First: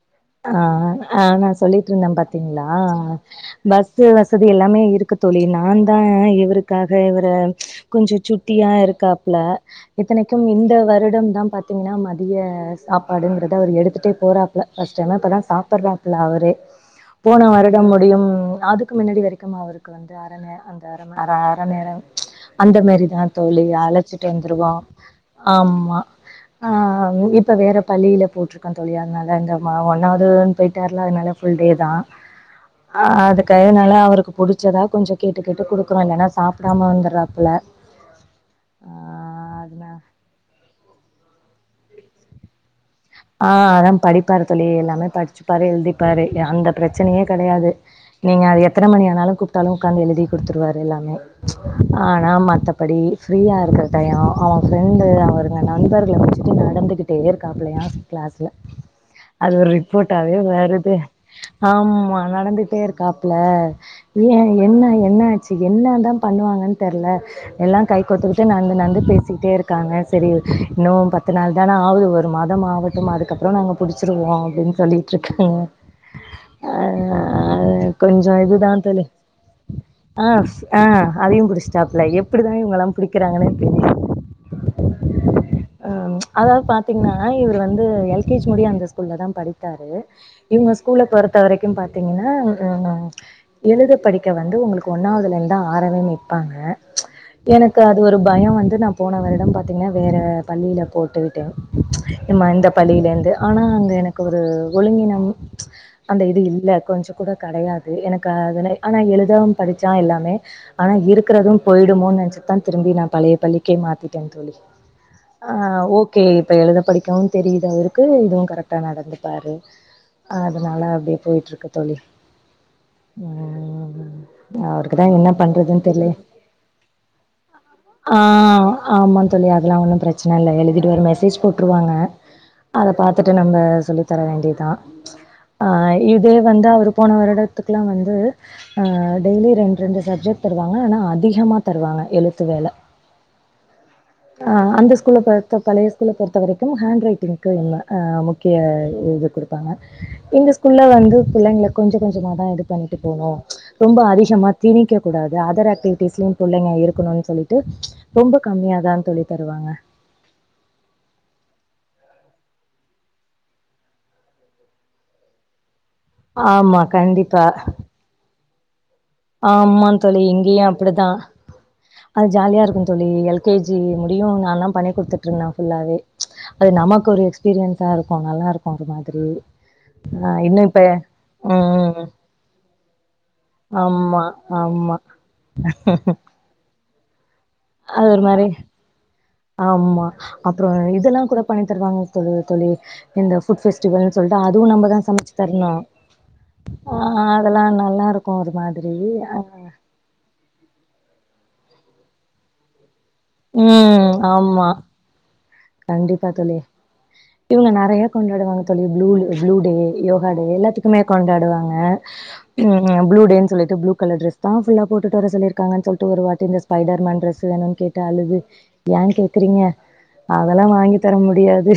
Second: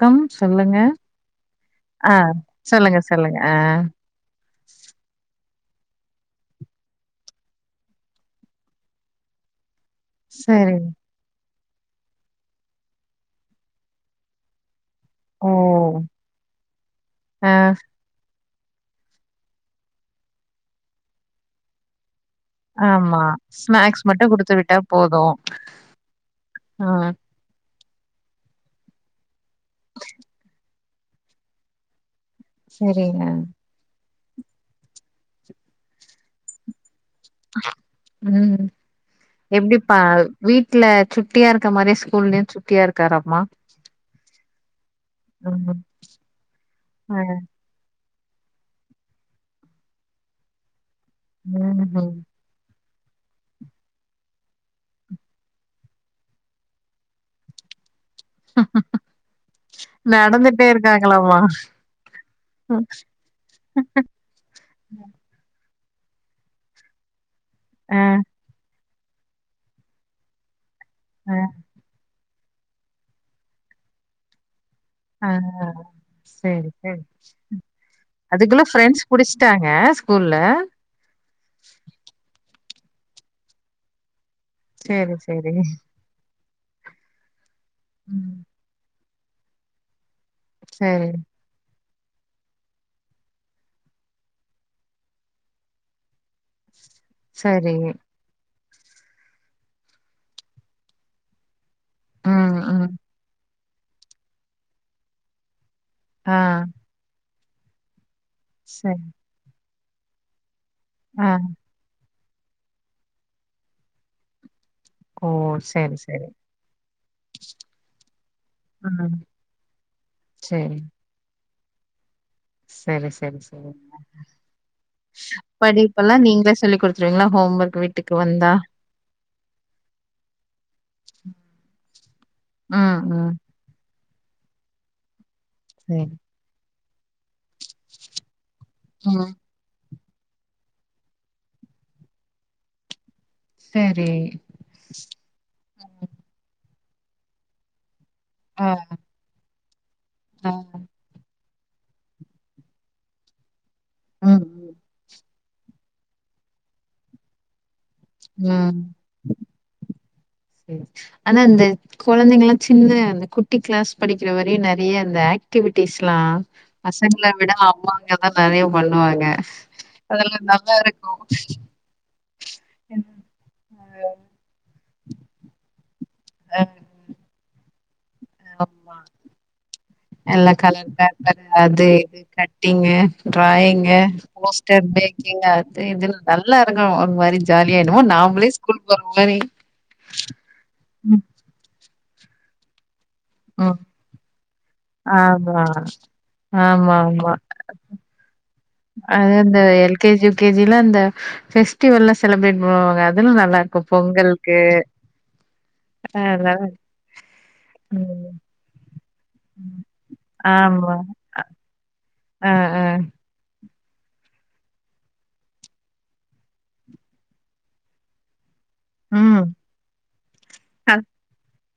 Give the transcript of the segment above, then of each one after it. Come ஆ சொல்லுங்க ஆ நா சொல்லிட்ருந்தே ஆ பாத்தீங்களா சொல்லுங்க சொல்லுங்க ஆ பஸ்ஸு வசதி எல்லாமே இருக்கு தோ லி நாந்தா இவருக்காக இவர கொஞ்ச சுட்டியா இருக்காப்ல இத்தனைக்கும் இந்த சரி வருடம்தா பாத் தீங்னா மதிய சாப்பாடுங்கிறத அவர் எடுத்துட்டே போறாப்ல ஃபஸ்ட் டைமா இப்பதா ஓ சாப்பட்றாப்ல அவரே போன ஆ வருடம் முடியும் அதுக்கு முன்னாடி வரைக்கும் அவருக்கு வந்து அர நே அந்த அர நே அர அர நேரோ அந்த ஆமா மாரிதா தோழி ஸ்நாக்ஸ் மட்டு அழைச்சிட்டு குடுத்து வந்துருவோ விட்டா போது ஆமா ஆ இப்ப வேற பள்ளியில போட்டிருக்கோ தோழி அதனால இந்த ஆமா ஒன் அவருனு போயிட்டார்ல அதனால ஃபுல் டே தா அ சரிங்க அதுக்காகயனால அவருக்கு புடுச்சதா கொஞ்சோ கேட்டு கேட்டு குடுக்குறே இல்லன சாப்டாம வந்த உம் அதுனா எப்டிப்பா வீட்ல சு சுட்டியா இருக்க மாரி ஸ்கூல்லேயு சுட்டியா இருக்கு ஆ அதெல்லா படிப்பாரு தோழி எல்லாமே படிச்சு பாரு ஆமா எழுதிப்பாரு அங்க பிரச்சனையே கெடயாது நீங்க அ எத்த மணி ஆனாலு கூப்ட்டாலு ஒட்காந்து எழுதி குடுத்ருவார் எல்லாமே ம் ம் ஆனா மத்த அப்படி ஃப்ரீயாக இருக்குற டயோ அவ ஃப்ரெண்டு அவுங்க நண்பர்கள வச்சுட்டு நடந்துகிட்டே இருக்காப்லையா கிளாஸ்ல அது ஒரு ரிப்போட்டாவே நடந்துட்டே வருது இருக்காங்களாமா ஆமா நடந்துகிட்டே இருக்காப்ல ஏ என்ன என்ன ஆச்சு என்ன தா பண்ணுவாங்கன் தெர்ல எல்லா ஆ கை கோத்துக்கட்டு நடந்து நடந்து பேசிக்கிட்டே இருக்காங்க சரி இன்னு பத்து ஆ நாள் தான ஆகுது வரு மத மாவட்டம் அதுக்கப்புறோ நாங்க புடிச்சுருவோ அப்டின்னு சொல்லிட்டு ஆ இருக்காங்க சரி ஆ சரி கொஞ்சோ அதுக்குள்ள இதுதா தோழி ஃப்ரெண்ட்ஸ் புடிச்சிட்டாங்க ஆ ஸ்கூல்ல ஆ அதையு புடுச்சாப்ல எப்டிதா இவுங்க எல்லா புடிக்குறாங்கன்னே தெரியல்ல சேரி சேரி அதாவ்து பாத்தீங்கன்னா இவரு வந்து இது எல் கே ஜி முடிய அந்த ஸ்கூ ஸ்கூல்ல தா படிச்சாரு இவுங்க ஸ்கூல்ல சரி பொறுத்த வரைக்கு பாத் பாத்தீங்கனா ம்ம் எழுத படிக்க வந்து ஒங்களுக்கு ஒன்னாவதுல இருந்துதா ஆரமிப்பாங்க சரி எனக்கு அது ஒரு பயோ வந் நா போன வருடோ பாத்தீங்கனா வேற பள்ளியில போட்டுவிட்டே ஏம்மா ம் இந்த ம் பள்ளியில இருந்து ஆனா அங்க எனக்கு ஒரு ஒழுங்கினம் அந்த ஆ இது இல்ல கொஞ்ச கூட கடையாது எனக் காதனே சரி ஆனா எழுத படிச்சா எல்லாமே ஆனா ஆ இருக்கறது போய்டுமோ நெச் தான் திரும்பி நா பழைய பள்ளிக்கே மாத்திட்டே தோழி ஓ ஆ செரி ஓகே செரி இப்ப எழுத படிக்கவு தெரியுதவருக்கு இதுவு கரெக்டா ம் நடந்துப்பாரு செரி அதனால அப்பிடி போயிட்ருக்கு தோழி செரி செரி செரி ம்ம் அவருக்குதா என்ன பண்றதுன்னு தெர்லயே படிப்பெல்லா நீங்களே சொல்லி் குடுத்துருவீங்களா ஹோம் ஒர்க் வீட்டுக்கு ஆ வந்தா ஆமா தோழி அதெல்லா ஒன்னு பிரச்சன இல்ல எழுதிட்டு ஒரு மெசேஜ் போட்டுருவாங்க அத ம் ம் பாத்துட்டு நம்ப சொல்லித்தர வேண்டிதா ஆ சேரி இதே வந்து அருக் போன வருடத்துக்குலா வந்து ஆ ம் டெய்லி ரெண்ட் ரெண்டு சப்ஜெக்ட் தருவாங்க ஆனா அதிகமா தருவாங்க எழுத்து வேல செரி ஆ அந்த ஸ்கூல்ல பொத்த பழைய ஸ்கூல்ல பொறுத்தவரைக் உ ஹண்ட்ரைட்ய்டு டிங்கு இல்ல ஆ முக்கிய ஆ இது குடு ப்பாங்க எங்க ஆ ஸ்கூல்ல வந்து பிள்ளைங்கள கொஞ்ச கொஞ்சமாதா இது பண்ணிட்டு போனோ ரொம்ப அதிசமா ம் திணிக்க கூடாது எ அதர் ஆக்டிவிட்டிஸ்லியு புள்ளைங்க இருக்கணு சொல்லிட்டு ரொம்ப ம் கம்மியாதா தோழி தருவாங்க ஆனா இந்த கொழந்தைங்கல்லா சின்ன அந்த குட்டி கிளாஸ் படிக்கிற வரையு நெறைய அந்த ஆக்டிவிட் டிஸ்லா ஆமா பசங்கள கண்டிப்பா. விட அம்மாங்கதா நெறையப் ஆமா தோழி இங்கியு அப்டிதா இருக்கு அது ஜாலியா இருக்கும் தோழி எல் கே ஜி முடியு நால்லா பண்ணி குடு த்துட்ருந்த ஃபுல்லாவே ஆ அது நமக்கு ஒரு எக்ஸ்பீரிய சாரு ஆமா ஆ எல்லா இன்னு இப்ப கலர் பேப்பரு அது ம் இது கட்டிங்கு ட்ரா யிங்கு ஆமா ஹோஸ்டர் ஆமா பேக்கிங் அது இது நல்லா இரு க்கும் ஒரு மாரி ஜாலியா என்னமோ அது ஒரு மாரி நாமளே ஸ்கூல் போற மாரி ஆமா அப்புறோ இதுல்லா ம் கூட பண்ணி தருவாங்க சொல்லுங்க தோழி இந்த ஃபுட் ம் பெஸ்டிவல் சொல்ட்டு அதுவு நம்பதா சமைச்சி ஆமா தரணு ஆமா ஆ ஆமா அதெல்லா நல்லா இருக்கும் ஒரு மா அது அந்த L K G U K ஜியில்ல அந்த பெஸ்டிவெல்லா செலப்ரேட் பண்ணுவாங்க அதுல்லா நல்லா இருக்கும் ம் பொங்கல்க்கு ஆமா கண்டிப்பா தோழி இவுங்க நெறையா ம் கொண்டாடுவாங்க தோழி ப்ளூல ப்ளூ டே ம். யோகா டே ஆமா எல்லாத்துக்குமே கொண்டாடுவாங்க ஆ ஆ ம் ப்ளூ டேன் சொல்லிட்டு ப்ளு கலர் டிரெஸ் தா ஃபுல்லா போட்டுட்டு வர சொல்லியிருக்காங்கன் சொல்ட்டு ஒரு வாட்டி இந்த ஸ்பைடர் மேன் டிரஸு வேணுன்னு கேட்டு அழுது ஏன் ம் கேக்கறீங்க அதெல்லா அ. வாங்கி தர முடி யாது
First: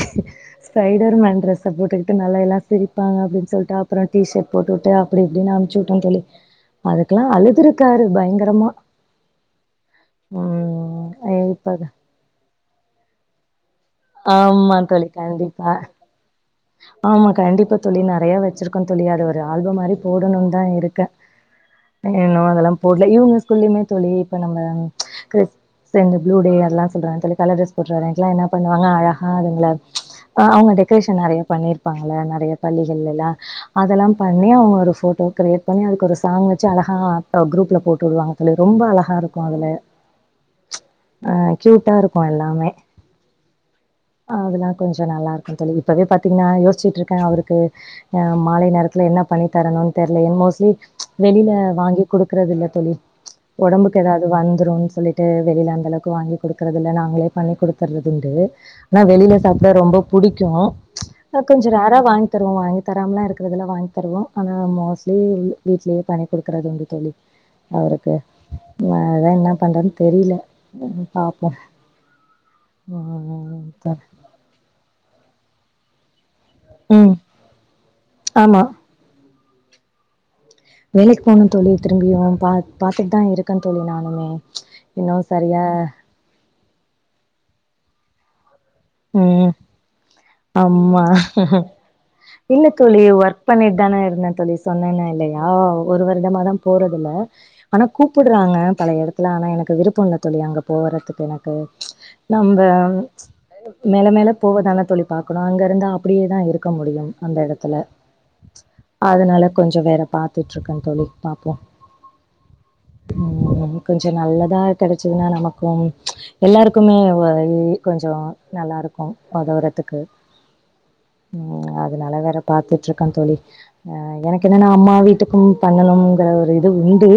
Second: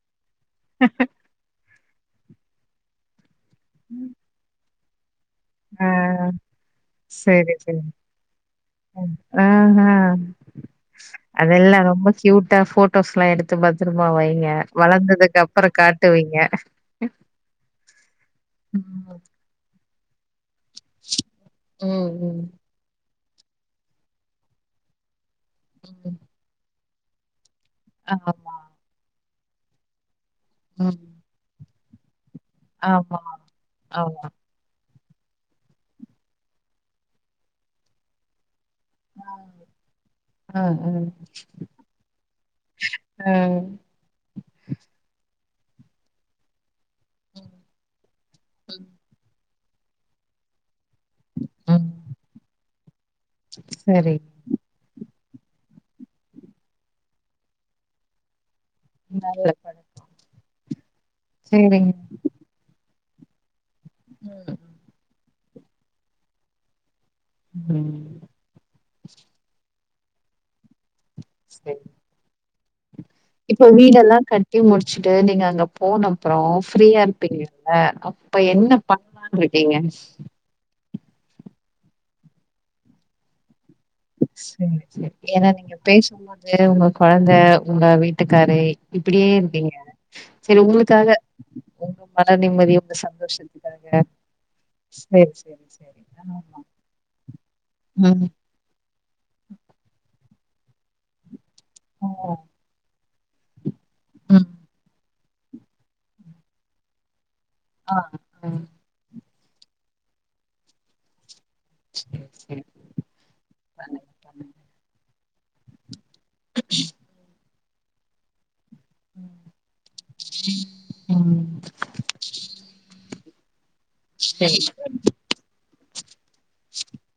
ஸ்பைடர் மேன் டிரஸ் அத போட்டுக்கிட்டு நல்லா எல்லா சிரிப்பாங்க அப்டின் சொல்ட்டு அப்புற டீ ஷட் போட்டு உட் டு அப்டி இப்டின்னு ஆ அம்ச்சிவுட்டன் தோழி அதுக்கெல்லா சேரி சேரி அழுதுருக்காரு பயங்கரமா ஆஹா ம் இப்பதா து பத் தரமா வைங்க வளந்ததுக்கப்புற காட்டுவீங்க ஆமா கண்டிப்பா தோழி நறையா வச்சிருக்கோம் தோழி ம். அத ஒரு ஆல்பம் மாரி போடணு அதா இருக்கே ம், ஆ இன்னு ம். அதெல்லா போடல இவங்க குள்ளயுமே தோழி இப்ப நம்ம கிறிஸ் ம். சேந்து ப்ளூ டே எல்லா சொல்றாங்க தோழி கலர் டிரஸ் போட்டு வர அன்னைக்கெல்லா என்னா ஆமா. பண்ணுவாங்க அழ ஹா அதுங்கள ஆ அவங்க ம். டெக்கரேஷன் நெறைய பண்ணிருப்பாங்கல்ல நெ றைய பள்ளிகள்ல ஆமா, எல்லா அதெல்லா ஆமா. பண்ணி அவங்க ஒரு ஃபோட் டோ கிரியேட் பண்ணி அதுக்கு ஒரு சாங் வச்சு அழகா ஆ குரூப்ல போட்டு விடுவாங்க தோழி ரொம்ப அழகா இருக்கு அதுல அ, அ, ஆ கியூட்டா இருக்கு எல்லாமே அ. அதெல்லா கொஞ்ச நல்லா இரு ஆ தோழி இப்பவே பாத் தீங்னா யோசிச்சிட்ரு க்கே அவருக்கு ஆ மாலை நேரத்தில என்ன பண்ணி தரணுன் தெர்ல ஏன் மோஸ்ட்லி வெளில ம். வாங்கி குடுக்குறது இல்ல தோழி ஒடம்புக்கு சரி. ஏதாது வந்துருன்னு சொல்லி ட்டு வெளில அந்தளவுக்கு வாங்கி குடுக்குறதி இல்ல நாங்களே பண்ணி குடுத்தர்றது உண்டு ஆனா வெளில நல்ல சாப்ட பழக்கம். ரொம்ப புடிக்கு ஆ கொஞ்ச சரிங்க. ரேரா வாங்கித் தருவோ வாங்கி தராமல்லா இருக்கிறது இல்ல வாங்கி தருவோ ஆனா ம். மோஸ்ட்லி வீட்லயே பண்ணி குடுக்குறது உண்டு தோழி அவருக்கு ம். ஆ அதா என்ன பண்றதுன் தெரியல பாப்போம். சேரி ம். இப்ப ம். வீடெல்லா கட்டி முடிச்சுட்டு நீங்க அங்க போன ப்றோ ஃப்ரீயா ம். இருப்பீங்கல்ல அப்ப ஆமா. என்ன பண்லான் இருக் கீங்க வேலைக்கு போகணுந் தோழி திரும்பியு பா பாத்துட்தா இருக்கே சேரி சேரி ஏன்னா நீங்க பேசும்போது [unintelligible] உங்க குழந்த உங்க வீட்டுக்காரு உ இப்படியே இருக்கீங்க. சரி ஆமா உங்களுக்காக, உங்க மன இல்ல நிம்மதி, உங்க தோழி ஒர்க் பண்ணிட்டு சந்தோஷத்துக்காக. தானே இருந்தே தோழிசொன்னேனா சரி, இல்லையா சரி, சரி. ஒரு வருடமா தா ஆமா. போறது இல்ல ஆனா ம். கூப்பிடுறாங்க பழைய எடத் இதலா ஆனா எனக்கு விருப்ப இல்ல தோழி அங்க போகறதுக்கு எனக்கு ச் ஓ! நம்ப மேல மேல ம். போவதான தோழி பார்க்கணு அங்க இருந்தா அப்படியே தா இருக்க முடியு அந்த எடத்துல ஆ, ஆ. அதனால கொஞ்ச வேற பாத்துட்ருக்கே தோழி பாப்போ சரி, சரி. உ கொஞ்ச பண்ணுங்க, பண்ணுங்க. நல்லதா கிடைச் என்னா நமக்கு எல்லாருக்குமே வது கொஞ்சோ நல்லா இருக்கு உதவுரத்துக்கு ஆ ம். அது நல்ல வேற பாத்துட்ருக்கொ தோழி ஆ எனக்கு சரி. என்னன்னா அம்மா வீட்டுக்கு பண்ணணு அதுல ஒரு இது உண்டு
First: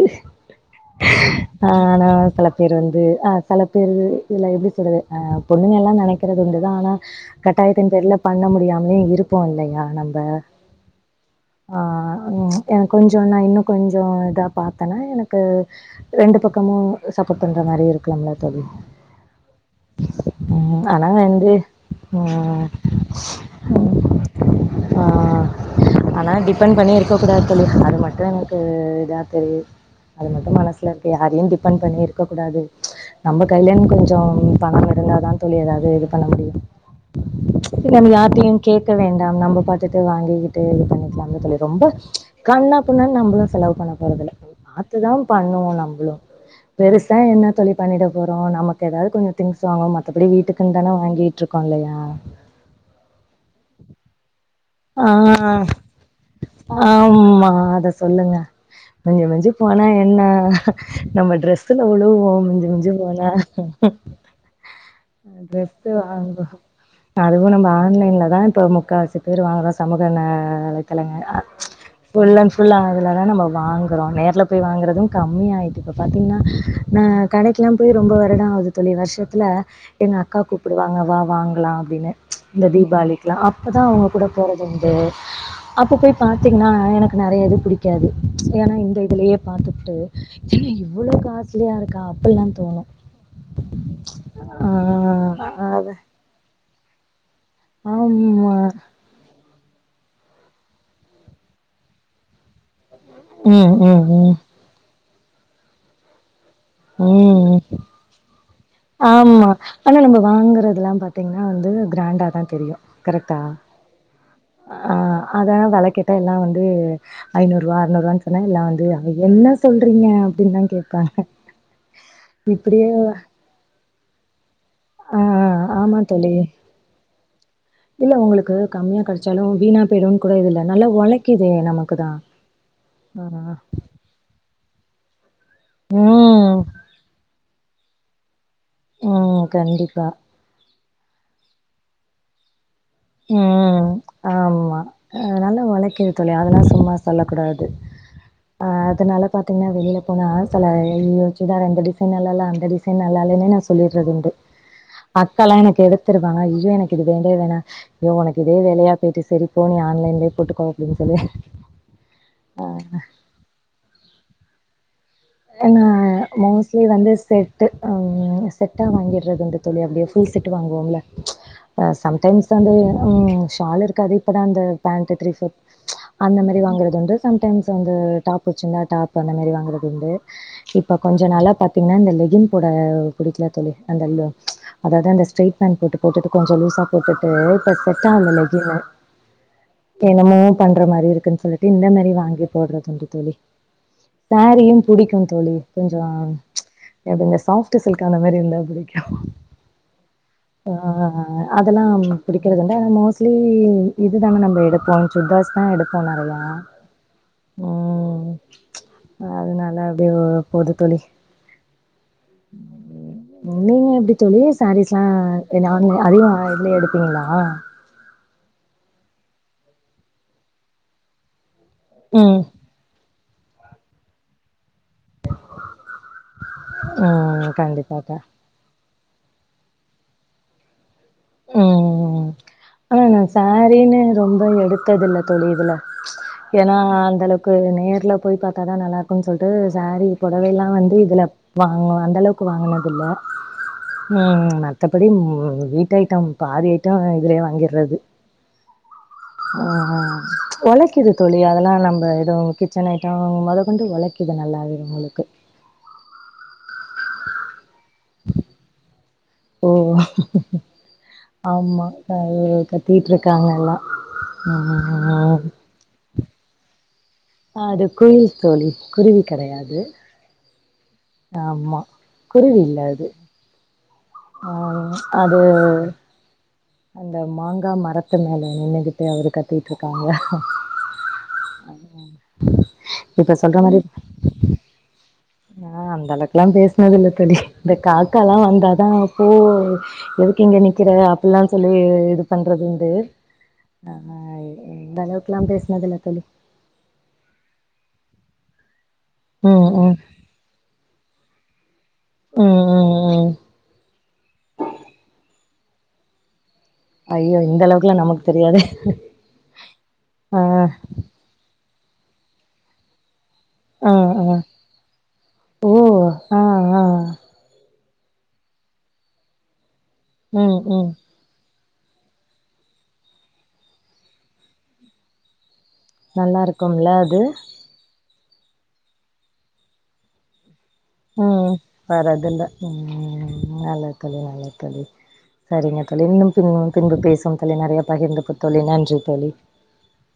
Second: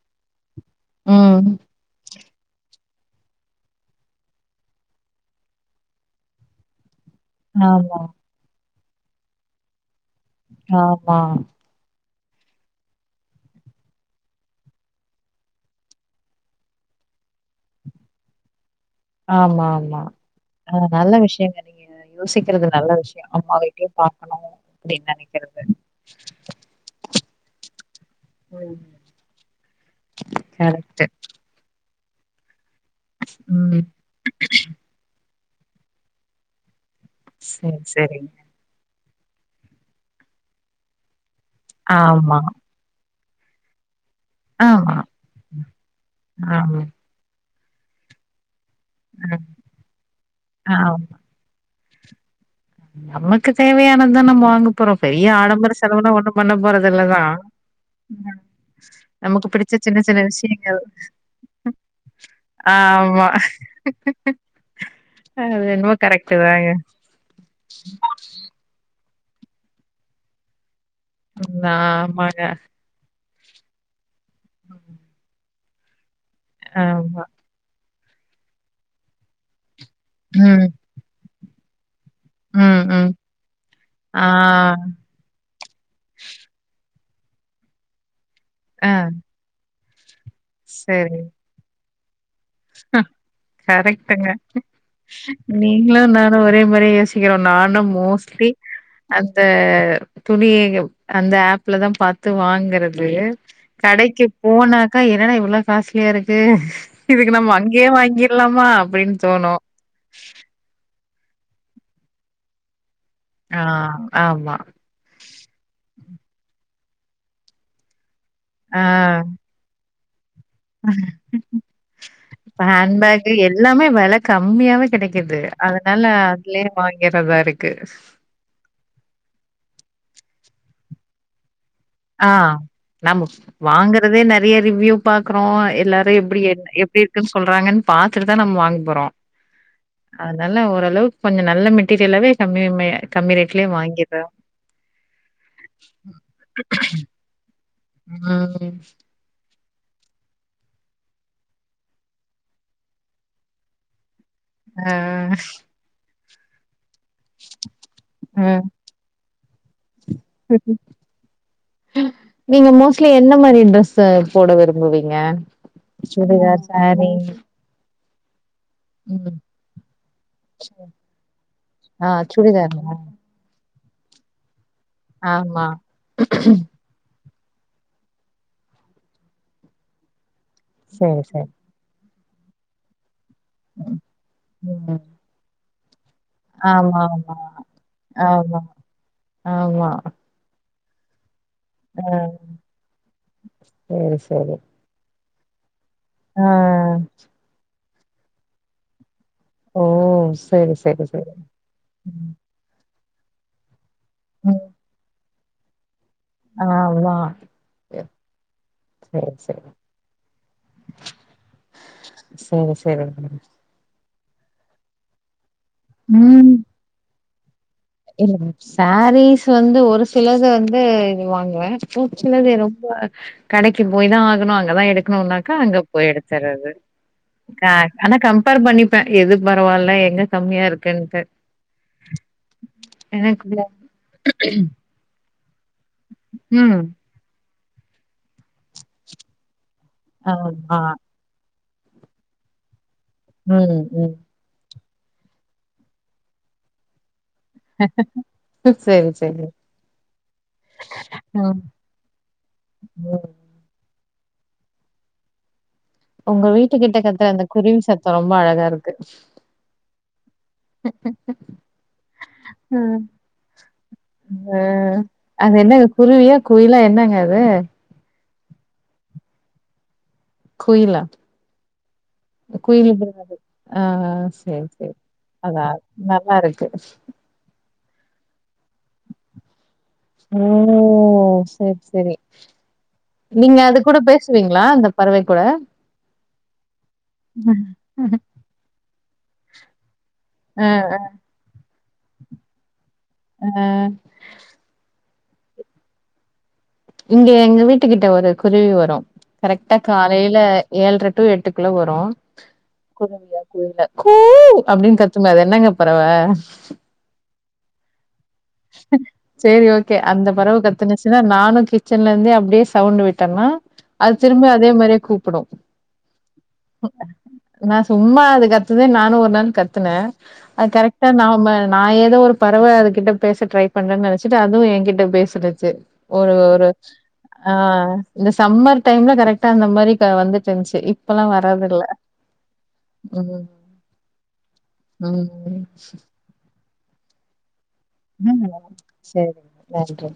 ம். ஆஹ்னா சில பேர் வந்து ஆ சில பேரு இல்ல எப்படி சொல்றது பொண்ணுங்கல்லா நினைக்க பாக்கிற உண்டுதா கட்டாயத்தின் ஆமா, பேர்ல பண்ண முடியாம ஒன்னு இருப்போ இல்லையா நம்ப ஆ ஆமா, ஆ ஆ எனக்கு கொஞ்சோ நா இன்னு கொஞ்ச இதா பாத்தேன்னா எனக்கு ரெண்டு பக்கமு சப்போர்ட் பண்ணுற மாரி இருக்கலாம்லா தோழி ஆமா ஆமா ஆ ஆனா வந்து ஆ விஷயம். அம்மா வீட்டையும் பார்க்கணும் ஆ அப்படின்னு நெனைக்கிறது. ஆனா டிபெண்பண்ணி இருக்க கூடாது தோழி அது மட்டு எனக்கு ம். இதா இருக்கு அது மட்டும் மனசுல கரெக்ட்டு. இருக்கு யாரையு டிபெண்பண்ணி [unintelligible] பண்ணி இருக்க கூடாது நம்ம கய்லையு ம். கொஞ்சோ பணம் இருந்தாதா தோழி ஏதாவது இது பண்ண முடியு சரி, நம்மா சரி. யார்ட்டயு கேட்டு வேண்டாம் நம்ம பாத்துட்டு வாங்கிக்கிட்டு இது பண்ணிக்கலா இதுல ரொம்ப ஆமா, கண்ணா பிண்ணா நம்புலு செலவு பண்ணு போறதில்ல ஆமா, பாத்துதா பண்ணுவோ நம்ளு ஆமா, பெருசா என்ன தோழி பண்ணிடபோறோ நமக் த் எதாது கொஞ்சோ ம், திங்ஸ் வாங்கணு மத் த்தபடி வீட்டுக்குண்தான வாங்கிட்டுருக்கோ இல்லையா ஆ நம்க்கு தேவையானதா நம்ம வாங் ஆ போறதில்ல தான். ஆமா அத சொல்லுங்க ம். மிஞ்சி நமக்கு மிஞ்சி பிடிச்ச போனா சின்ன என்ன சின்ன விஷயங்கள். நம்ம ட்ரெஸ்ல உழுவோ மிஞ்சு மிஞ்சு ஆமா. போனா அது ட்ரெஸ் என்னமோ கரெக்ட்டு வாங்க தாங்க. அதுவு நம் இந்த ஆன்லைன்லதா இப்ப முக்காவாசி பேர் வாங்கிறோ சமூதன அழைப் த்தலங்க ம் ஆமாங்க. ஃபுல்லன் ஃபுல்லா அதுலதா நம்ப வாங்குறோ நேர் த்துல போய் வங்குறது கம்மி ஆயி பாத்தீங்கன்னா ஆமா. ந கடைக்கெல்லாம் போய் ரொம்ப வருடோ ஆவுது தோழி வருஷத்துல எங்க அக்கா ம், கூப்புடுவாங்க வா வாங் ல்லா அப்பிடின்னு இந்த ம், ம். தீபாளிக்கலா அப்பதா அவுங்க ஆ, கூட போறதுண்டு அப்ப போய் பாத்தீங்ன்னா அ எனக்கு நெறைய இது பிடிக்காது ஏன்னா ஆ. இந்த இதிலியே பாத்து டு சின்னா இவ்ளோ காசிலியா இருக்கா பல்லாந் கரெக்டுங்க ஆ அத நீங்களு நானு ஒரே மாரி யோசிக்கிறோ நா ன்னா மோஸ்ட்லி ஆமா அந்த துணி அந்த ஆப்லதா பாத்து வாங்க றது ம் ம் கடைக்கு ம் போனா க்கா என்னடா இவ்ளா காஸ்ட்லியா இருக் கு இதுக்கு நம்ம ம் வாங்கிர்லாமா அப்டின்னு ஆமா தோணு ஆனா நம்ம வாங்கறதெல்லா பாத் தீங்னா வந்து கிராண்டாதா தெரியு கரெக்டா ஆ ஆமா ஆ அதல்லா வெல கேட்டா எல்லா வந்து ஐநூறுவா அறநூறுவான் சொன்னாங்க நா ஆ வந்து அது என்ன சொல் றீங்க அப்டின்தா கேப்பே இப்ப ஹேண்ட் பேகு எல்லா மே வெல க ம்மியாவே ஆ கெடைக்குது ஆமா அதனால தோழி அதுலயே வாங்கிறதா இரு இல்ல உங்களுக்கு கம்மியா கெடைச்சாலு வீணா போயிருன் கூட இதுல நல்லா ஒழைக்கிதே நமக் ஆ நாம வாங்கறதே நெ றைய ரிவ்யூ பாக் கறோ எல்லாரு எப்டி ம் என் எப்டி இருக்குன்னு சொல்றாங்கன் பாத்துட்டுதா நம்ம வா ங்க போறோ ம் கண்டிப்பா அதனால ஒரு ஓரளவுக் கொஞ்ச நல்ல மெட்டீரியலாவே கம்மி கம்மியா ம் ஆமா அதனால ஒழைக்குது தோழி அதெல்லா சும்மா சொல்லக்கூடா ம் பாத்தீங்னா வெளில போனா செல ஏ இது சுடிதார் அந்த டிசைன் நல்லால்ல அந்த டிசைன் நல்லா இல்லன்னே நா சொல்லிட்றது உண்டு ஆ அக்கால்லா எனக்கு எடுத் தருவாங்க ஐயோ எனக்கு இது வேண்டவே வேணா ஐயோ உனக்கு இதே ம் வேலையா போயிட்டு சரி போ நீ ஆன்லைன் நீங்க மோஸ்ட்லி என்ன மாரி ட்ரெஸ்ஸ போட விரும்புவீ நா மோஸ்ட்லி வந்து செட்டு ஆமா ம் செட்டாவாங்கிறதுங்க தோழி அப்டே ஃபுல் செட்டு வாங்குவோம்ல ஆ சம்டைம்ஸ் வந்து ம் ஷாலு காது இப்பதா அந்த பேண்ட்டு த்ரீ ஃபோர் ஆமா அந்த மேரி வாங்கறது வந்து சம்டைம்ஸ் வந்து டாப் வச்சிருந்தா டாப் அந்த மேரி வாங்கறது உண்டு இப்ப கொஞ்ச சேரி நாள சேரி பாத்தீங்கினா இந்த லெ கின் போட புடிக்கல தோழி அந்த ம் அதாவது அந்த ஸ்ரைட் பேன்ட் போட்டு போட்டுட்டு கொஞ்சம் லூசா ஆமா போட்டுட்டு ஆமா இப்ப செட்டாவல ஆமா லெகினு ஆமா என்னமோ பண்ற மாரி இருக்குன் சொல்லி ட்டு இந்த மாரி ஆ வாங்கி போடறது உண்டு தோழி சேரி சேரி சேரியு கும் தோழி கொஞ்சம் ஆ எப்டி இந்த சாப் ட்டு சில்க் அந்த மாரி இருந்தா புடிக்கும் ஓ ஆ சேரி ஆ சேரி சேரி ஆ அதெல்லாம் ம் பிடிக்கறது உண்டு ஆனா மோஸ் கிளின் இதுதாங்க நம்ப ம். எடுப்போம் சுடிதார்ஸ் தா எடு போ நறயா ஆமா ம் சேரி சேரி அதனால அப்டே ஓ போது தோழி சேரி சேரிங்க நீங்க எப்டி தோழி சேரீஸ்லா ரெனே ஆன்லை அதையு ம் இதுலே எடுப்பீங்களா ஆ இல்ல சேரீஸ் வந்து ஒரு சிலது வந்து இது வாங்குவ ஒரு ம் சிலது ரொம்ப கடைக்கு போயி தா ஆகணும் அங்கதான் எடுக்கணுன்னாக்கா அங்க போயி எடுத்தறது ம் க கண்டிப்பாக்கா. ஆனா கம்பேர் பண்ணி ப்ப எது பரவாயில்ல எங்க கம்மியா இருக் இருக்கன்னுட்டு ம் ஆனா நான் சரீனு ரொம்ப எடுத்தது இல்ல சொல்லுங்கப்பா ஏன்னா ம் அந்த அளவுக்கு நேர்ல போய் பார்த்தாதான் நல்லா இருக்கும்ன்னு சொல்லிட்டு சாரீ புடவைல்லாம் ஆமா வந்து இதுல வாங்க அந்த அளவுக்கு வாங்கினது இல்ல உஹம் உம் மற்றபடி வீட்டு ஐட்டம் பாதி ஐட்டம் காலி இதுல வாங்கிடுறது செரி செரி ஆஹ்ஹ் உழைக்குது தோழி ம் அதெல்லாம் நம்ம எதுவும் கிச்சன் ம் ஐட்டம் மொத கொண்டு உழைக்க இது நல்லாவே இல்ல உங்களுக்கு உங்க வீட்டு கிட்ட கத்துற அந்த குருவி சத்தம் ரொம்ப அழகா இருக்கு ஓ ஆமா அது ம் கத்தட்டு இருக்காங்கல்லாம் ஆ ஆஹ் அது என்னங்க குருவியா குயிலா என்னங்க அஹ அது குயில் தோழி குருவி கிடையாது குயிலா குருவி இல்ல குயில் அது இருக்காது ஆஹ ஆ சரி சரி அது அதான் நல்லா இருக்கு அந்த மாங்காய் மரத்து மேல நின்னுகிட்டு அவரு கத்தி க்கா ஓ! சரி, சரி. இப்ப சொல்ற நீங்க மாதிரி அது கூட பேசுவீங்களா? அந்த பறவை கூட? ஆஹ அந்த அளவுக்கு எல்லாம் பேசனது இல்ல தோழி இந்த காக்க எல்லாம் வந்தாதான் ஓ எதுக்கு இங்க அ, அ, நிக்கிற அப்டில்லாம் சொல்லி இது பண்றது அ. அந்த அளவுக்குெல்லாம் பேசுனதுல்ல தோழி இங்க எங்க வீட்டு கிட்ட ஒரு குருவி வரும் ம் கரெக்டா ம் காலையில ஏழுர டூ எட்டர உள்ள வரும் ம் ம் அப்றோ ம் கோயில கூ அப்டின் கத்துமே அது என்னங்க பறவ ஐயோ இந்த அளவுக்குல நமக் செரி ஓகே அந்த ஆ பறவ கத்துனுச்சின்னா நானும் கி ச்சன்ல இருந்து அப்டே சவுண்டே விட் டன ஆ அது ஆ திரும்பி அதே மாரியே கூப்புடும் ஓ ஆ ஆ நா சும்மா அது கத்துதே நானும் ஒரு நாள் கத் துன ம் அது ம் கரெட்டா நாம நா எதோ ஒரு பறவ அது கிட்ட பேச ட்ரை பண்றேன்னு நெனைச்சிட்டு அதுவும் என் கிட்ட பேசிடிச்சி ஒரு நல்லா ஒரு இருக்கும்ல அது ஆ இந்த சம்மர் டைம்ல கரெட்டா அந்த மாரி க வந்து ம் வறதுல்ல ம் நல்லது தோழி நல்லது தோழி ம் சரிங்க தோழி இன்னும் பின் பின்பு பேசுவோம் தோழி நறையா ம் செரி நன்றி